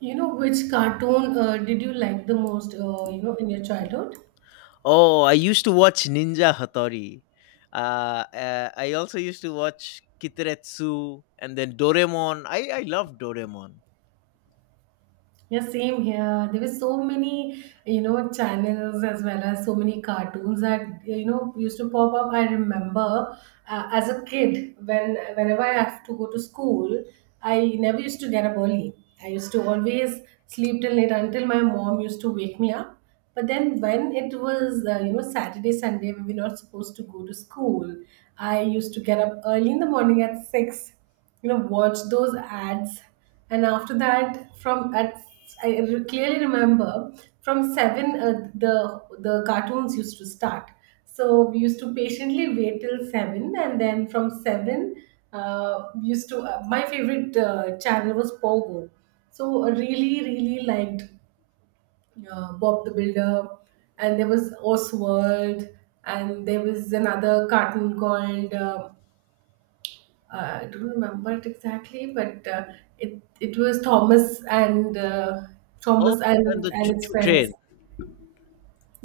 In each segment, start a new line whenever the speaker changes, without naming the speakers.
You know, which cartoon did you like the most, in your childhood?
Oh, I used to watch Ninja Hattori. I also used to watch Kitaretsu and then Doraemon. I love Doraemon.
Yeah, same here. There were so many, you know, channels as well as so many cartoons that you know used to pop up. I remember as a kid, whenever I have to go to school, I never used to get up early. I used to always sleep till late until my mom used to wake me up. But then when it was Saturday, Sunday, we were not supposed to go to school. I used to get up early in the morning at six, you know, watch those ads, and after that from at clearly remember from 7 the the cartoons used to start. So we used to patiently wait till 7, and then from 7 we used to my favorite channel was Pogo. So I really liked Bob the Builder, and there was Oswald, and there was another cartoon called I don't remember it exactly, but it was Thomas and
Oh,
Thomas and
and the Choo
its
Choo
friends.
Train.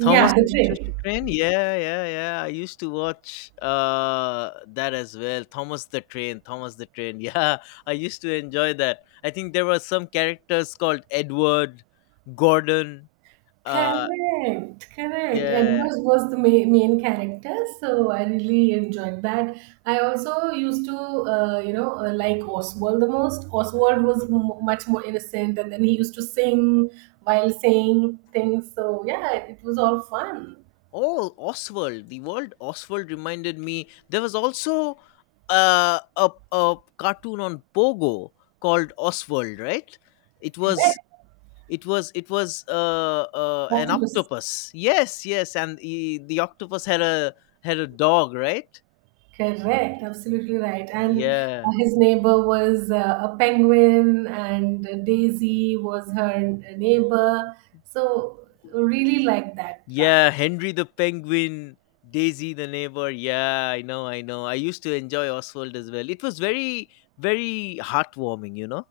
Thomas
the
and the Choo Choo
train.
Train. Yeah, yeah, yeah. I used to watch that as well. Thomas the Train. Thomas the Train. Yeah, I used to enjoy that. I think there were some characters called Edward, Gordon. Uh,
Correct, correct.
yeah,
Edward was the main character, so I really enjoyed that. I also used to, like Oswald the most. Oswald was much more innocent, and then he used to sing while saying things. So yeah, it was all fun.
Oh, Oswald. The world Oswald reminded me. There was also a cartoon on Pogo called Oswald, right? It was
Correct.
an
Octopus.
octopus. Yes, yes, and he, the octopus had a had a dog, right?
Correct, absolutely right. And
Yeah,
his neighbor was a penguin, and Daisy was her neighbor. So, really like that
yeah.
cartoon.
Henry the penguin, Daisy the neighbor. Yeah, I know, I know. I used to enjoy Oswald as well. It was very very heartwarming, you know.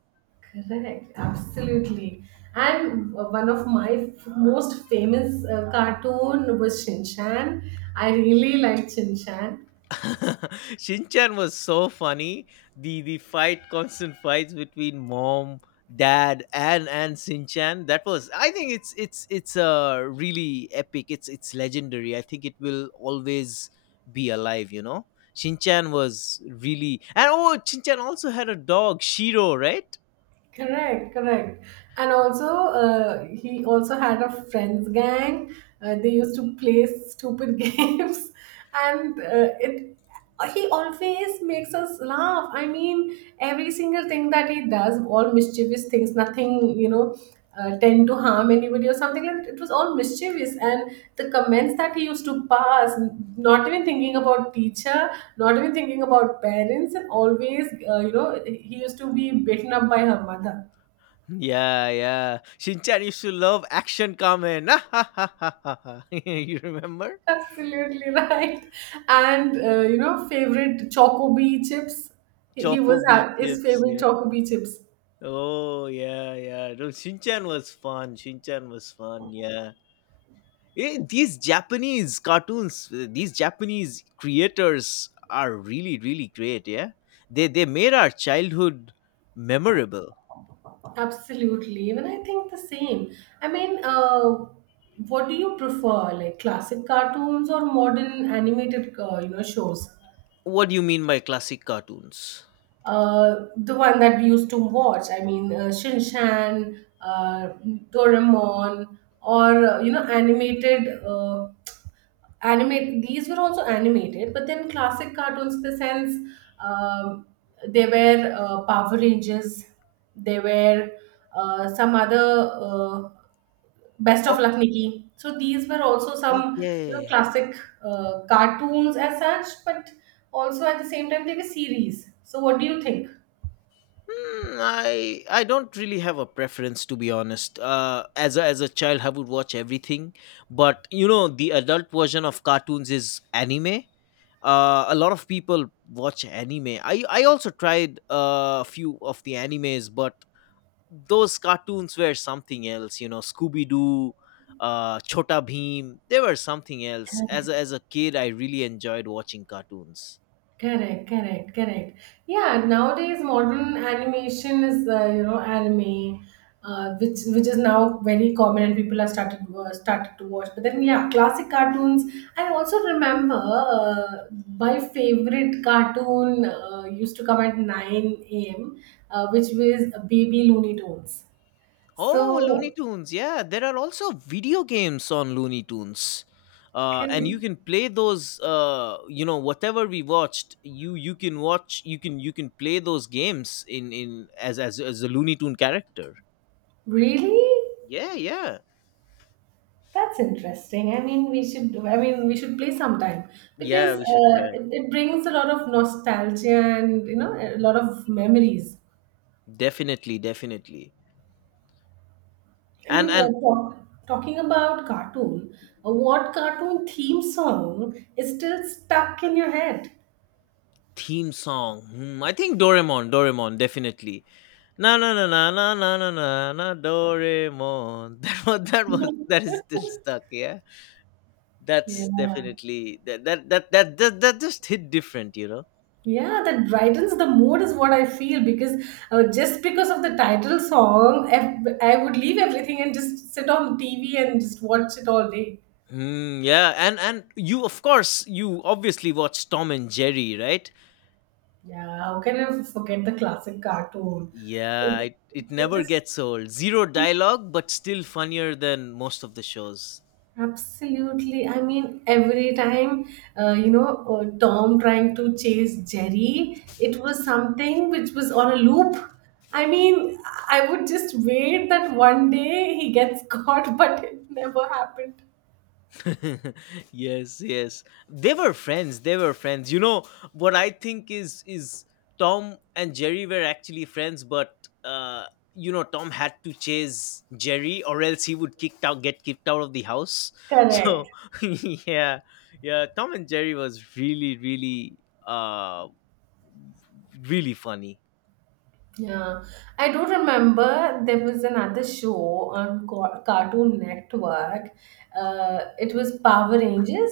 Correct, absolutely. And one of my most famous cartoon was Shin Chan. I really liked Shin Chan.
Shinchan was so funny. The fight, constant fights between mom, dad, and Shinchan. That was. I think it's really epic. It's legendary. I think it will always be alive. You know, Shinchan was really and oh, Shinchan also had a dog, Shiro, right?
Correct, correct. And also, he also had a friends gang. They used to play stupid games, and it. He always makes us laugh. I mean, every single thing that he does, all mischievous things, nothing, tend to harm anybody or something like that. It was all mischievous, and the comments that he used to pass, not even thinking about teacher, not even thinking about parents, and always, he used to be beaten up by her mother.
Yeah, yeah. Shinchan used to love action Kamen. you remember?
Absolutely right. And favorite Chocobee chips. He
Choco
was
V
ha His
chips,
favorite
yeah.
Chocobee chips.
Oh, yeah, yeah. No, Shinchan was fun. Shinchan was fun, yeah. These Japanese cartoons, these Japanese creators are really, really great, yeah. They made our childhood memorable.
Absolutely. Even I think the same. I mean, what do you prefer, like classic cartoons or modern animated, shows?
What do you mean by classic cartoons?
The one that we used to watch. I mean, Shin Chan, Doraemon, or animated. Animate These were also animated, but then classic cartoons in the sense um, there were Power Rangers, there were some other Best
Oh,
of Luck Nikki. So these were also some, you know,
okay.
classic cartoons as such, but also at the same time they were series. So what do you think?
I don't really have a preference to be honest. As a child, I would watch everything, but you know the adult version of cartoons is anime. A lot of people watch anime. I also tried a few of the animes, but those cartoons were something else. You know, Scooby Doo, Chota Bheem. They were something else. As a kid, I really enjoyed watching cartoons.
Correct, correct, correct. Yeah, nowadays modern animation is, anime, which is now very common, and people are started to watch. But then yeah, classic cartoons. I also remember my favorite cartoon used to come at nine a.m., which was Baby Looney Tunes.
Oh, Looney
So
Tunes. Yeah, there are also video games on Looney Tunes. And
correct.
you can play those whatever we watched you you can watch you can play those games in as a looney tune character.
Really?
Yeah, yeah,
That's interesting. I mean, we should. I mean, we should play sometime, because
yeah, we should try.
it brings a lot of nostalgia and you know a lot of memories.
Definitely, definitely.
I mean,
And
talking about cartoon, what cartoon theme song is still stuck in your head?
theme song. I think Doraemon, Doraemon definitely. Na na na na na na na na na Doraemon. That is still stuck, yeah. That's
Yeah.
definitely that just hit different, you know.
Yeah, that brightens the mood is what I feel, because just because of the title song, I would leave everything and just sit on TV and just watch it all day.
Yeah, and you of course you obviously watch Tom and Jerry, right?
Yeah, how can I forget the classic cartoon?
Yeah,
It,
it
it
never
is
gets old. Zero dialogue, but still funnier than most of the shows.
Absolutely, I mean, every time, Tom trying to chase Jerry, it was something which was on a loop. I mean, I would just wait that one day he gets caught, but it never happened.
yes, yes, they were friends, you know. What I think is Tom and Jerry were actually friends, but uh you know, Tom had to chase Jerry, or else he would kicked out get kicked out of the house. So
Correct.
yeah, yeah, Tom and Jerry was really really uh really funny,
Yeah, I do remember there was another show on Cartoon Network. It was Power Rangers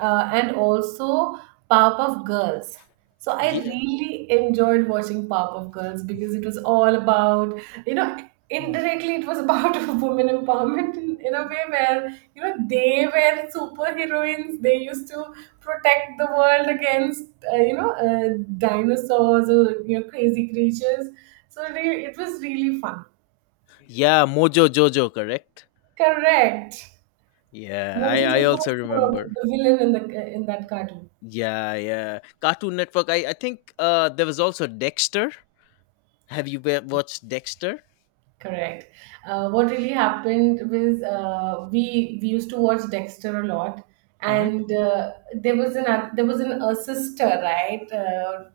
and also Powerpuff Girls. So I
yeah,
really enjoyed watching Powerpuff Girls, because it was all about, you know, indirectly it was about women empowerment, in a way where you know they were superheroines. They used to protect the world against dinosaurs or you know crazy creatures. So it was really fun.
yeah, Mojo Jojo, correct.
Correct.
Yeah, i
Mojo
i
Jojo was
also remember.
the villain in the in that cartoon.
Yeah, yeah. Cartoon Network. I think there was also Dexter. Have you watched Dexter?
Correct. What really happened was we used to watch Dexter a lot,
Hmm.
and there was an a sister, right?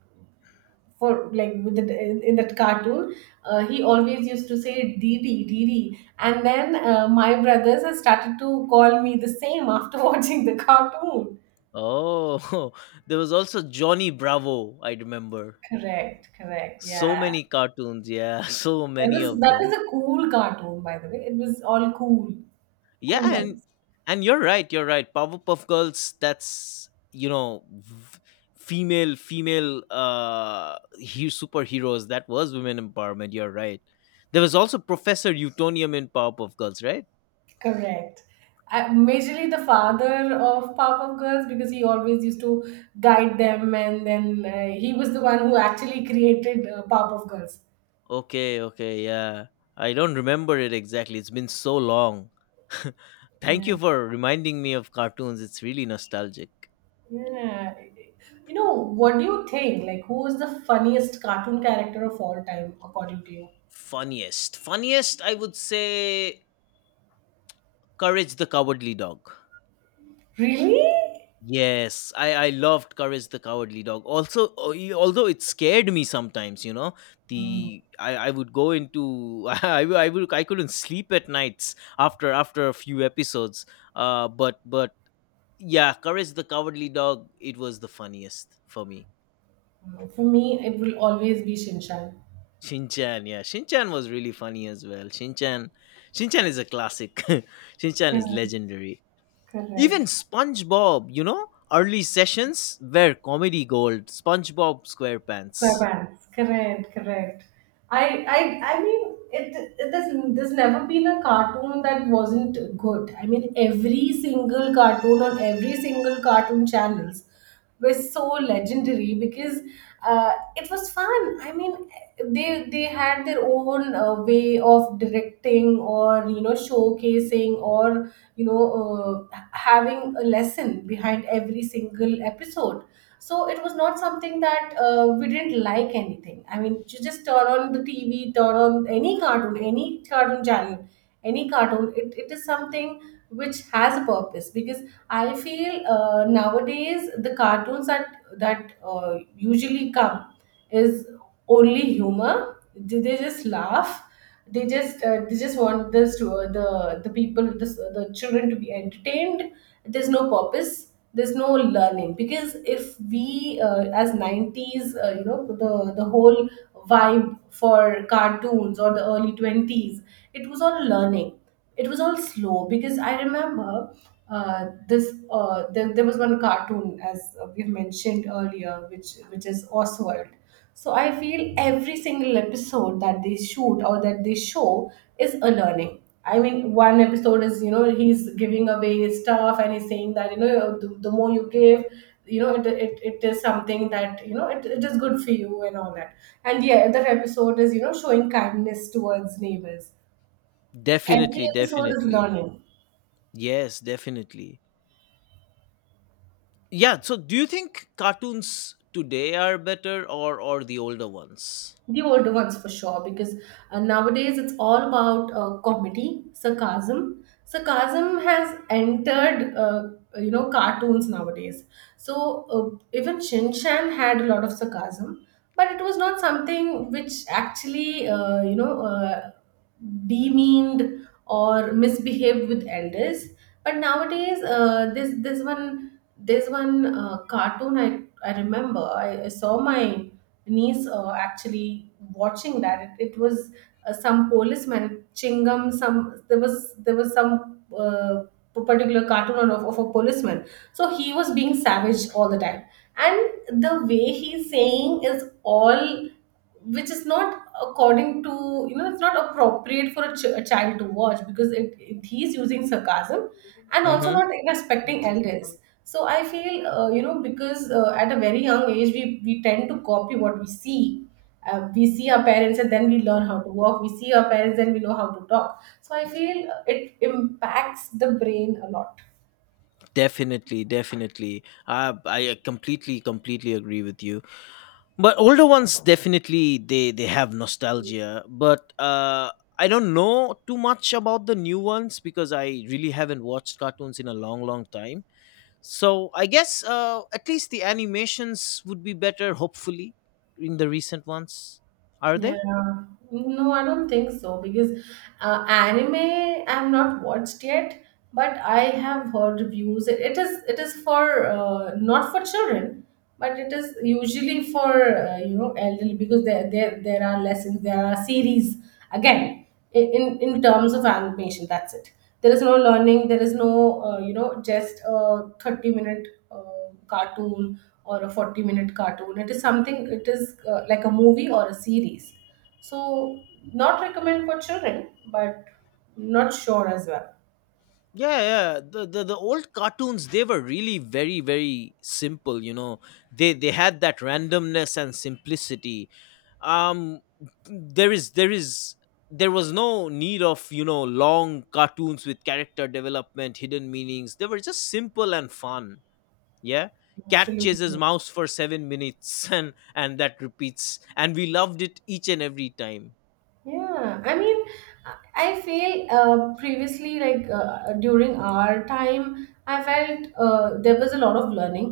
For like with the, in that cartoon, he always used to say dd dd, and then my brothers have started to call me the same after watching the cartoon.
Oh, there was also Johnny Bravo, I remember.
Correct, correct,
So
yeah.
many cartoons, yeah, so
that
many
was
of
that was
them.
a cool cartoon, by the way. It was all cool, cool
Yeah, and
ones.
you're right, you're right. Powerpuff Girls, that's you know, superheroes. That was women empowerment, you're right. There was also Professor Utonium in Powerpuff Girls, right?
Correct. Majorly the father of Powerpuff Girls, because he always used to guide them, and then he was the one who actually created Powerpuff Girls.
Okay, okay, yeah. I don't remember it exactly. It's been so long. Thank you
Yeah.
for reminding me of cartoons. It's really nostalgic.
Yeah. You know, what do you think? Like, who is the funniest cartoon character of all time, according to you?
Funniest. Funniest, I would say Courage the Cowardly Dog.
Really?
Yes, I loved Courage the Cowardly Dog. Also, although it scared me sometimes, you know,
Hmm.
the I would go into I would I couldn't sleep at nights after a few episodes. But yeah, Courage the Cowardly Dog, it was the funniest for me.
For me, it will always be Shinchan.
Shinchan, yeah. Shinchan was really funny as well. Shinchan is a classic. Shinchan is
Correct.
legendary. Even
Correct.
SpongeBob, you know, early sessions were comedy gold. SpongeBob SquarePants.
Correct, correct, correct. I mean, there's never been a cartoon that wasn't good. I mean, every single cartoon on every single cartoon channels were so legendary, because it was fun. I mean, they had their own way of directing, or you know showcasing, or you know having a lesson behind every single episode. So it was not something that we didn't like anything. I mean, you just turn on the TV, turn on any cartoon channel, any cartoon. It is something which has a purpose, because I feel nowadays the cartoons that usually come is only humor. They just laugh. They just want this to, the people, the children to be entertained. There's no purpose. There's no learning, because if we as 90s, you know, the whole vibe for cartoons or the early 20s, it was all learning, it was all slow, because I remember there was one cartoon, as we mentioned earlier, which is Oswald. So I feel
Mhm.
every single episode that they shoot or that they show is a learning. I mean, one episode is you know he's giving away stuff, and he's saying that you know the more you give, you know it is something that you know it is good for you and all that. And the other episode is you know showing kindness towards neighbors. Every
Definitely,
episode is
definitely.
learning.
Yes, definitely. Yeah, so do you think cartoons today are better or the older ones?
The older ones for sure, because nowadays it's all about comedy, sarcasm. Sarcasm has entered, cartoons nowadays. So even Shin Chan had a lot of sarcasm, but it was not something which actually, demeaned or misbehaved with elders. But nowadays this this one cartoon, I saw my niece actually watching that. It was some policeman Chingam. Some there was some Particular cartoon of a policeman. So he was being savage all the time, and the way he's saying is all, which is not according to, you know, it's not appropriate for a child to watch, because it he's using sarcasm and also
Mm-hmm.
not respecting elders. So I feel because at a very young age we tend to copy what we see. We see our parents and then we learn how to walk. We see our parents and we know how to talk. So I feel it impacts the brain a lot.
Definitely, definitely. I completely, completely agree with you. But older ones definitely they have nostalgia. But I don't know too much about the new ones because I really haven't watched cartoons in a long, long time. So I guess at least the animations would be better, hopefully, in the recent ones. Are they?
Yeah, no, I don't think so, because anime I've not watched yet, but I have heard reviews. It is for not for children, but it is usually for elderly, because there are lessons, there are series. Again, in terms of animation, that's it. There is no learning. There is no, just a 30 minute cartoon or a 40-minute cartoon. It is something. It is like a movie or a series, so not recommend for children, but not sure as well.
Yeah, yeah. The old cartoons they were really very very simple. You know, they had that randomness and simplicity. Um, there is there is there was no need of you know long cartoons with character development, hidden meanings. They were just simple and fun. Yeah, cat chases
Absolutely.
mouse for 7 minutes and that repeats, and we loved it each and every time.
Yeah, I mean, I feel previously, like during our time, I felt there was a lot of learning,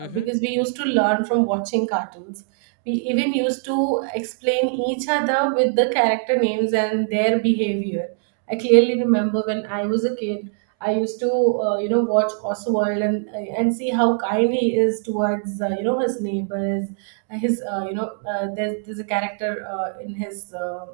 because we used to learn from watching cartoons. We even used to explain each other with the character names and their behavior. I clearly remember when I was a kid, I used to watch Oswald and and see how kind he is towards his neighbors. His you know there's a character in his. Uh,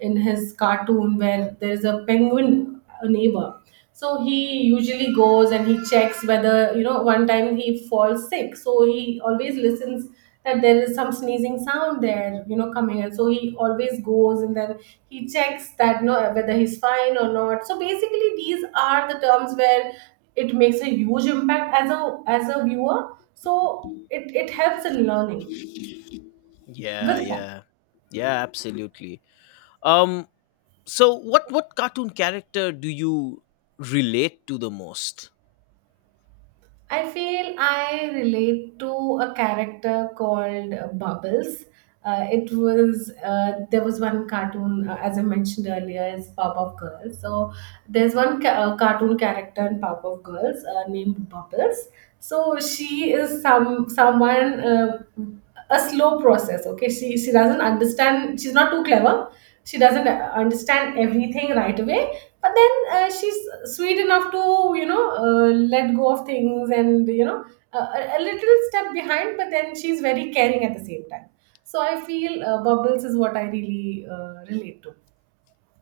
in his cartoon where there's a penguin, a neighbor, so he usually goes and he checks whether, you know, one time he falls sick, so he always listens that there is some sneezing sound there, you know, coming, and so he always goes and then he checks that, you know, whether he's fine or not. So basically these are the terms where it makes a huge impact as a viewer, so it helps in learning
Yeah,
with fun.
yeah, yeah. Absolutely. Um, So, what cartoon character do you relate to the most?
I feel I relate to a character called Bubbles. It was there was one cartoon, as I mentioned earlier, is Powerpuff Girls. So there's one cartoon character in Powerpuff Girls named Bubbles. So she is someone, a slow process. Okay, she doesn't understand, she's not too clever, she doesn't understand everything right away, but then she's sweet enough to, you know uh, let go of things, and, you know, a little step behind, but then she's very caring at the same time. So I feel Bubbles is what I really relate to.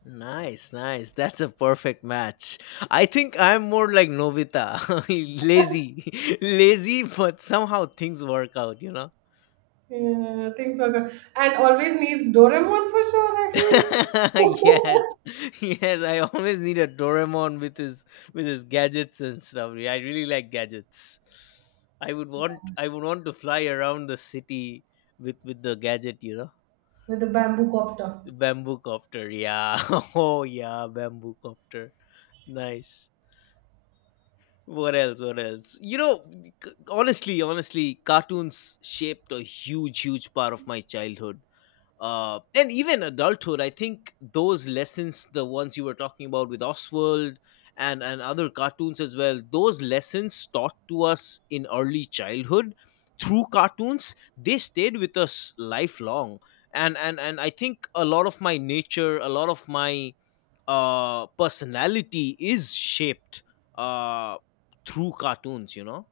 Nice, nice. That's a perfect match. I think I'm more like Novita, lazy, lazy, but somehow things work out. You know.
Yeah, things were good, and always needs Doraemon for sure, I
yes,
feel.
yes. I always need a Doraemon with his gadgets and stuff. Yeah, I really like gadgets. I would want to fly around the city with the gadget. You know.
With the bamboo copter.
Bamboo copter, yeah. Oh yeah, bamboo copter. Nice. What else? What else? You know, honestly, honestly, cartoons shaped a huge, huge part of my childhood and even adulthood. I think those lessons, the ones you were talking about with Oswald and other cartoons as well, those lessons taught to us in early childhood through cartoons they stayed with us lifelong. And I think a lot of my nature, a lot of my personality is shaped uh through cartoons, you know.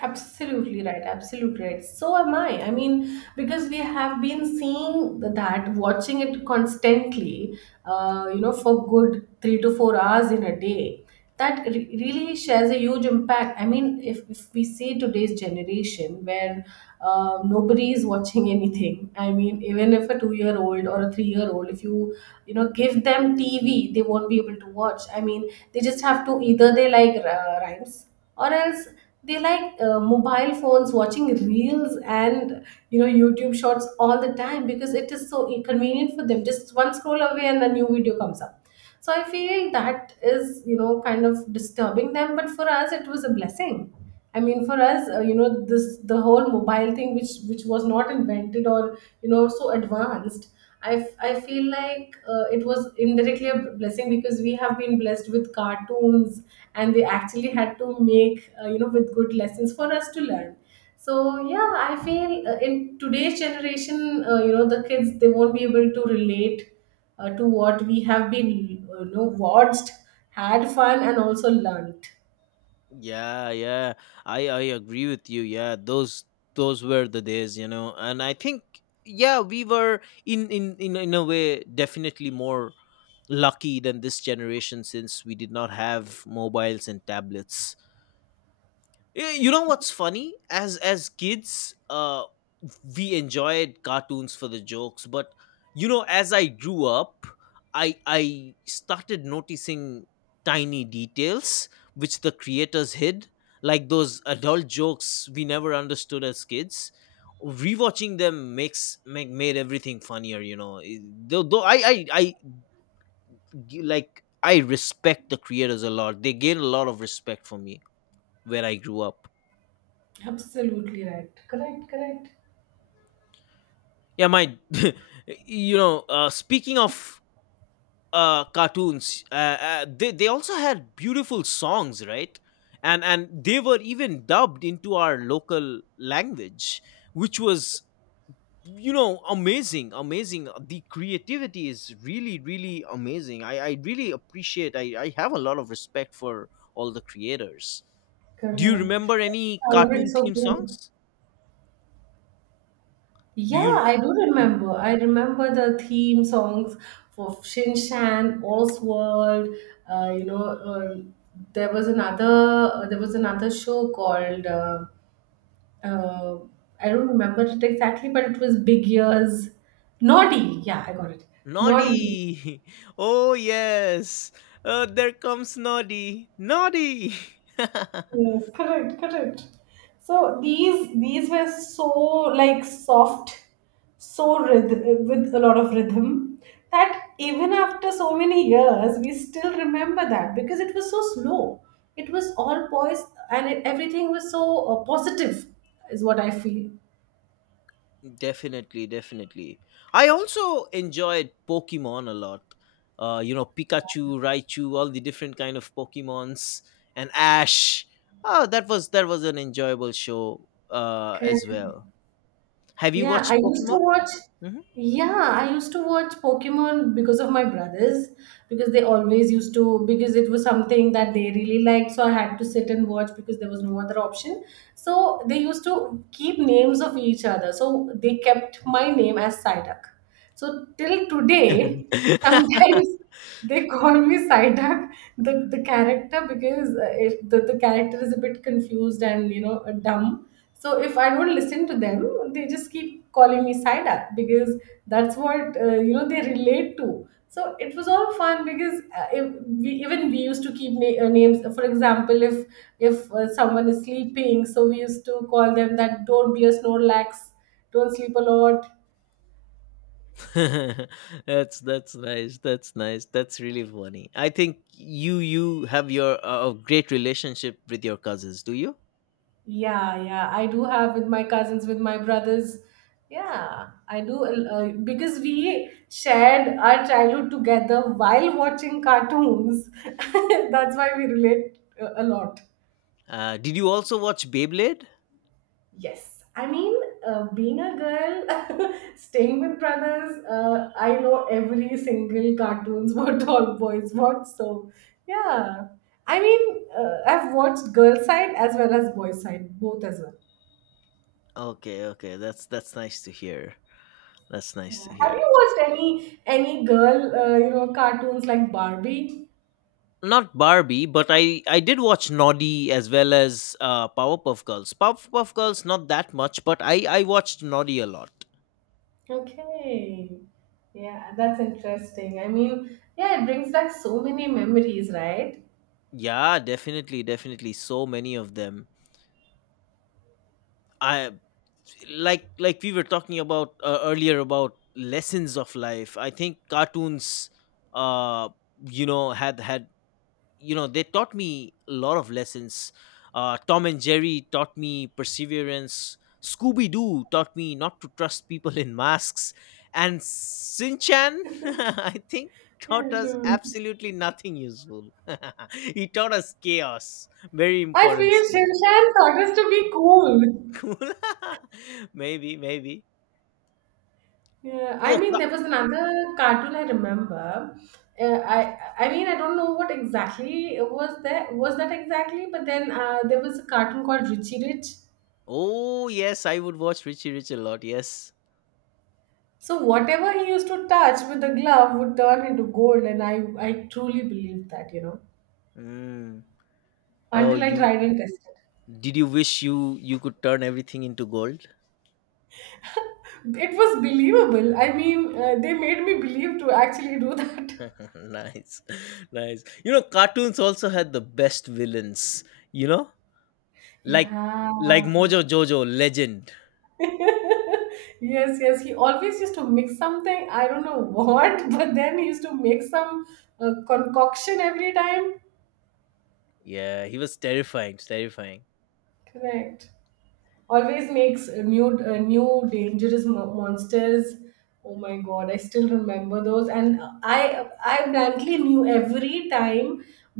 Absolutely right, absolutely right. So am I. I mean, because we have been seeing that, watching it constantly, for good 3 to 4 hours in a day, that really shares a huge impact. I mean, if we see today's generation where nobody is watching anything. I mean, even if a 2 year old or a 3 year old, if you, you know, give them TV, they won't be able to watch. I mean, they just have to, either they like rhymes or else they like mobile phones, watching reels and, you know, YouTube shorts all the time, because it is so convenient for them, just one scroll away and a new video comes up. So I feel that is, you know, kind of disturbing them, but for us it was a blessing. I mean, for us, this, the whole mobile thing, which was not invented or, you know, so advanced. I feel like it was indirectly a blessing, because we have been blessed with cartoons and they actually had to make, with good lessons for us to learn. So yeah, I feel, in today's generation, the kids, they won't be able to relate to what we have been, watched, had fun, and also learnt.
Yeah, yeah. I agree with you. Yeah, those were the days, you know. And I think yeah, we were in a way definitely more lucky than this generation since we did not have mobiles and tablets. You know what's funny, as kids we enjoyed cartoons for the jokes, but you know as I grew up I started noticing tiny details which the creators hid, like those adult jokes we never understood as kids. Rewatching them made everything funnier, you know. Though I like I respect the creators a lot, they gained a lot of respect for me where I grew up.
Absolutely right. Correct, correct,
Yeah, my, you know, speaking of cartoons, they also had beautiful songs, right? And they were even dubbed into our local language, which was you know amazing, amazing. The creativity is really, really amazing. I really appreciate. I have a lot of respect for all the creators. Do you
correct.
remember any
Sounded
cartoon
so
theme
cool.
songs? Do
Yeah,
you?
I do
Hmm?
remember. I remember the theme songs for Shin Chan, Oswald. You know, there was another show called, uh, I don't remember it exactly, but it was Big Ears. Naughty. Yeah, I got it. Naughty.
Noddy! Oh, yes! There comes Noddy! Noddy!
Yes, correct, correct. So these were so like soft, so rhythm, with a lot of rhythm, that even after so many years we still remember that, because it was so slow. It was all poised and, everything was so positive, is what I feel.
definitely, definitely. I also enjoyed Pokemon a lot. You know, Pikachu, Raichu, all the different kind of Pokemons, and Ash. Oh, that was an enjoyable show as well. Have you
Yeah, I
watched
used to
Pokemon?
watch. Yeah, I used to watch Pokemon because of my brothers, because they always used to, because it was something that they really liked. So I had to sit and watch because there was no other option. So they used to keep names of each other. So they kept my name as Psyduck. So till
Mhm.
today, sometimes they call me Psyduck, the character, because the character is a bit confused and, you know, dumb, so if I don't listen to them, they just keep calling me Saida, because that's what, they relate to. So it was all fun, because if we, even we used to keep names. For example, if someone is sleeping, so we used to call them that, don't be a snorlax, don't sleep a lot.
That's nice, that's nice, that's really funny. I think you have your a great relationship with your cousins, do you?
Yeah, yeah, I do, have with my cousins, with my brothers. Yeah, I do, because we shared our childhood together while watching cartoons. That's why we relate a lot.
Did you also watch Beyblade?
Yes, I mean, being a girl, staying with brothers, I know every single cartoons what all boys watch. So, yeah, I mean, I've watched girl side as well as boy side, both as well.
Okay, okay, that's nice to hear, that's nice
Yeah.
to
Have you
hear.
watched any girl, cartoons like Barbie?
Not Barbie, but I did watch Noddy as well as Powerpuff Girls. Powerpuff Girls not that much, but I watched Noddy a lot.
Okay. Yeah, that's interesting. I mean, yeah, it brings back so many memories, right?
Yeah, definitely, definitely, so many of them. I like we were talking about earlier about lessons of life. I think cartoons, uh, you know, had you know they taught me a lot of lessons. Tom and Jerry taught me perseverance. Scooby Doo taught me not to trust people in masks, and Sinchan, I think,
Yeah,
taught us
true.
absolutely nothing useful. he taught us chaos, very
I
important
feel
skill.
Shinshan taught us to be cool.
Cool, maybe, maybe.
Yeah, I
Oh,
mean,
Ka-
there was another cartoon I remember. I mean, I don't know what exactly was that exactly, but then there was a cartoon called Richie Rich.
oh yes, I would watch Richie Rich a lot. Yes.
So whatever he used to touch with the glove would turn into gold, and I truly believed that, you know,
Mm. Oh,
until I
you
tried and tested.
did you wish you could turn everything into gold?
It was believable. I mean, they made me believe to actually do that.
nice, nice. You know, cartoons also had the best villains. You know, like
Yeah.
Mojo Jojo, legend.
Yes, yes. He always used to mix something. I don't know what, but then he used to make some concoction every time.
Yeah, he was terrifying, terrifying.
Correct. Always makes new, new dangerous monsters. Oh my God, I still remember those, and I blankly knew every time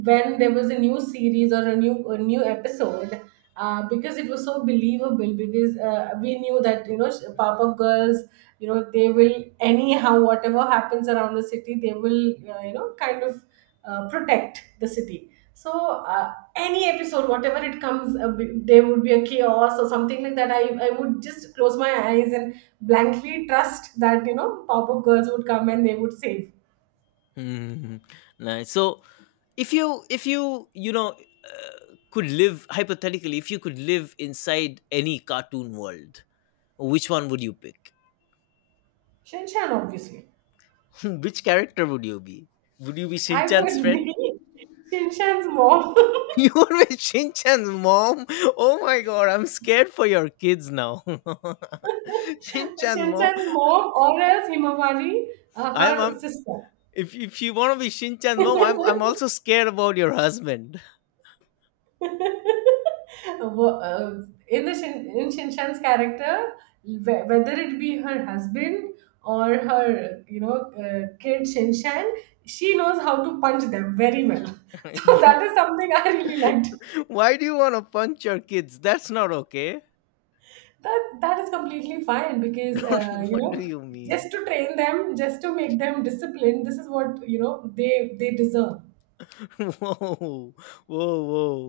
when there was a new series or a new, a new episode, because it was so believable, because we knew that, you know, pop up girls, you know, they will anyhow, whatever happens around the city, they will, kind of, protect the city. So, any episode, whatever it comes, there would be a chaos or something like that. I would just close my eyes and blankly trust that, you know, pop-up girls would come and they would save.
Hmm. Nice. So, if you you know could live hypothetically, if you could live inside any cartoon world, which one would you pick?
Shinshan, obviously.
Which character would you be? Would you be
I would
Shinchan's friend?
be Shinshan's mom.
You would be Shinchan's mom. Oh my god, I'm scared for your kids now. Shinchan's mom.
Shinshan's mom, or else Himawari,
I'm, I
her sister.
if you want to be Shinchan's mom, I'm also scared about your husband.
Wo- uh, in Shinshan's character, whether it be her husband or her, you know, kid Shinshan, she knows how to punch them very well. So
you.
that is something I really liked.
Why do you want to punch your kids? That's not okay.
That, that is completely fine, because,
Don't, what do you mean?
just to train them, just to make them disciplined. This is what, you know, they deserve.
Whoa, whoa,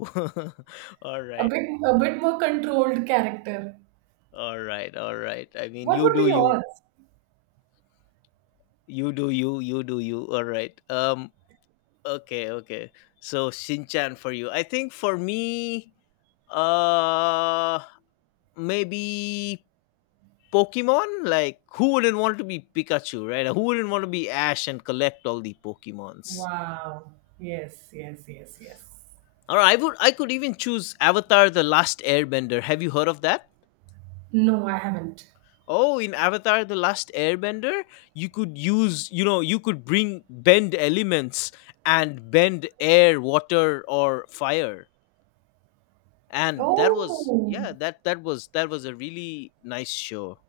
whoa. all
A
right,
bit, a bit more controlled character.
all right, all right. I mean,
What would be yours?
you do you. All right. Okay, okay. So Shinchan for you. I think for me, uh, maybe Pokemon. Like, who wouldn't want to be Pikachu, right? Who wouldn't want to be Ash and collect all the Pokemons?
Wow. Yes, yes, yes, yes.
Or I could even choose Avatar the Last Airbender. Have you heard of that?
No, I haven't.
Oh, in Avatar the Last Airbender, you could use, you know, you could bring bend elements and bend air, water or fire. And that was
Oh,
yeah, that was a really nice show.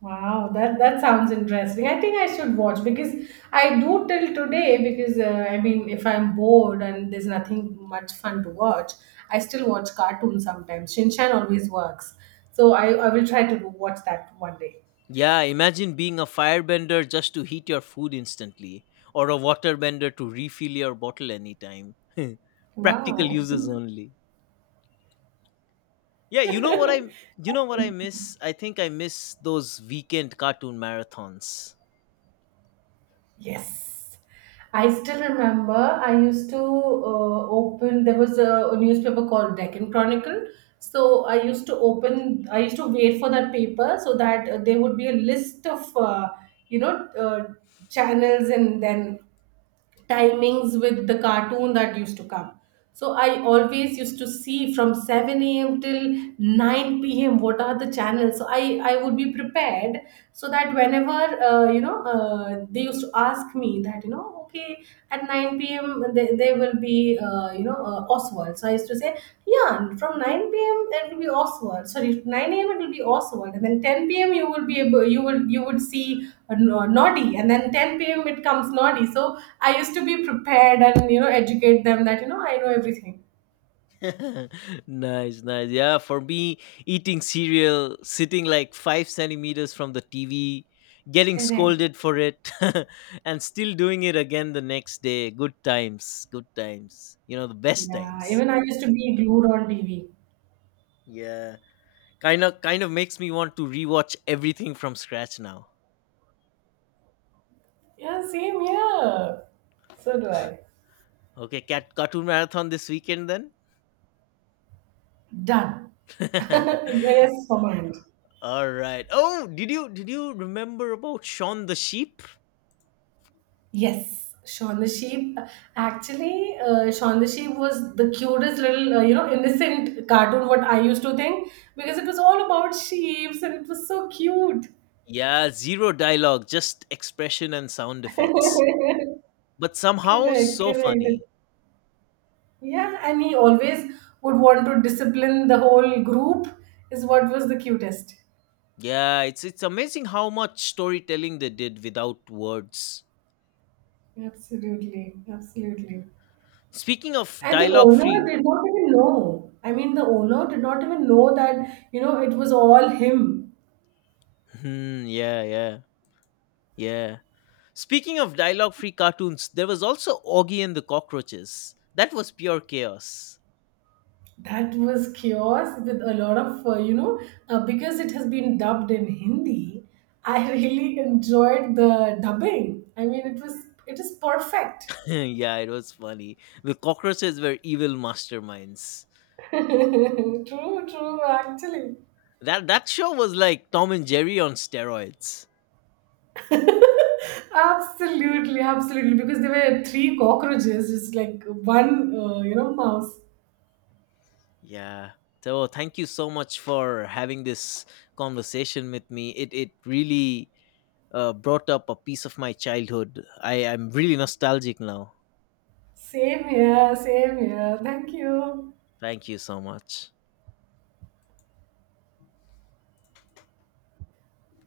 wow. That, that sounds interesting. I think I should watch, because I do till today, because I mean, if I'm bored and there's nothing much fun to watch, I still watch cartoons sometimes. Shinchan always works. So I will try to watch that one day.
Yeah, imagine being a firebender just to heat your food instantly or a waterbender to refill your bottle anytime. Practical
Wow.
uses only. Yeah, you know what I miss? I think I miss those weekend cartoon marathons.
Yes. I still remember I used to open, there was a newspaper called Deccan Chronicle. So I used to open, I used to wait for that paper so that, there would be a list of, you know, uh, channels, and then timings with the cartoon that used to come. So I always used to see from 7 a.m. till 9 p.m. what are the channels. So I would be prepared, so that whenever, they used to ask me that, you know, okay, at 9 p.m. there, there will be, Oswald. So I used to say, yeah, from 9 p.m. it will be Oswald. Sorry, 9 a.m. it will be Oswald, and then 10 p.m. you will be able, you would see Noddy, and then 10 p.m. it comes Noddy. So I used to be prepared and, you know, educate them that, you know, I know everything.
nice, nice. Yeah, for me, eating cereal, sitting like 5 centimeters from the TV, getting
Correct.
scolded for it, and still doing it again the next day. Good times, good times. You know, the best
Yeah,
times.
even I used to be glued on TV.
Yeah, kind of makes me want to rewatch everything from scratch now.
Yeah, same here. So do I.
Okay, cat cartoon marathon this weekend
Done.
then.
Yes, command.
All right. Oh, did you remember about Shaun the Sheep?
Yes, Shaun the Sheep. Actually, Shaun the Sheep was the cutest little, innocent cartoon. What I used to think, because it was all about sheep and it was so cute.
Yeah, zero dialogue, just expression and sound effects. But somehow
Correct,
so
correct.
funny.
Yeah, and he always would want to discipline the whole group. Is what was the cutest.
Yeah, it's amazing how much storytelling they did without words.
Absolutely, absolutely.
Speaking of
And the
dialogue
owner
free,
did not even know. I mean, the owner did not even know that, you know, it was all him.
hmm, yeah, yeah, yeah. Speaking of dialogue free cartoons, there was also Augie and the Cockroaches. That was pure chaos.
That was chaos with a lot of, because it has been dubbed in Hindi. I really enjoyed the dubbing. I mean, it is perfect.
yeah, it was funny. The cockroaches were evil masterminds.
True, true, actually.
That that show was like Tom and Jerry on steroids.
Absolutely, absolutely. Because there were 3 cockroaches, just like one, mouse.
Yeah. So thank you so much for having this conversation with me. It really brought up a piece of my childhood. I am really nostalgic now.
Same here, same here. Thank you.
Thank you so much.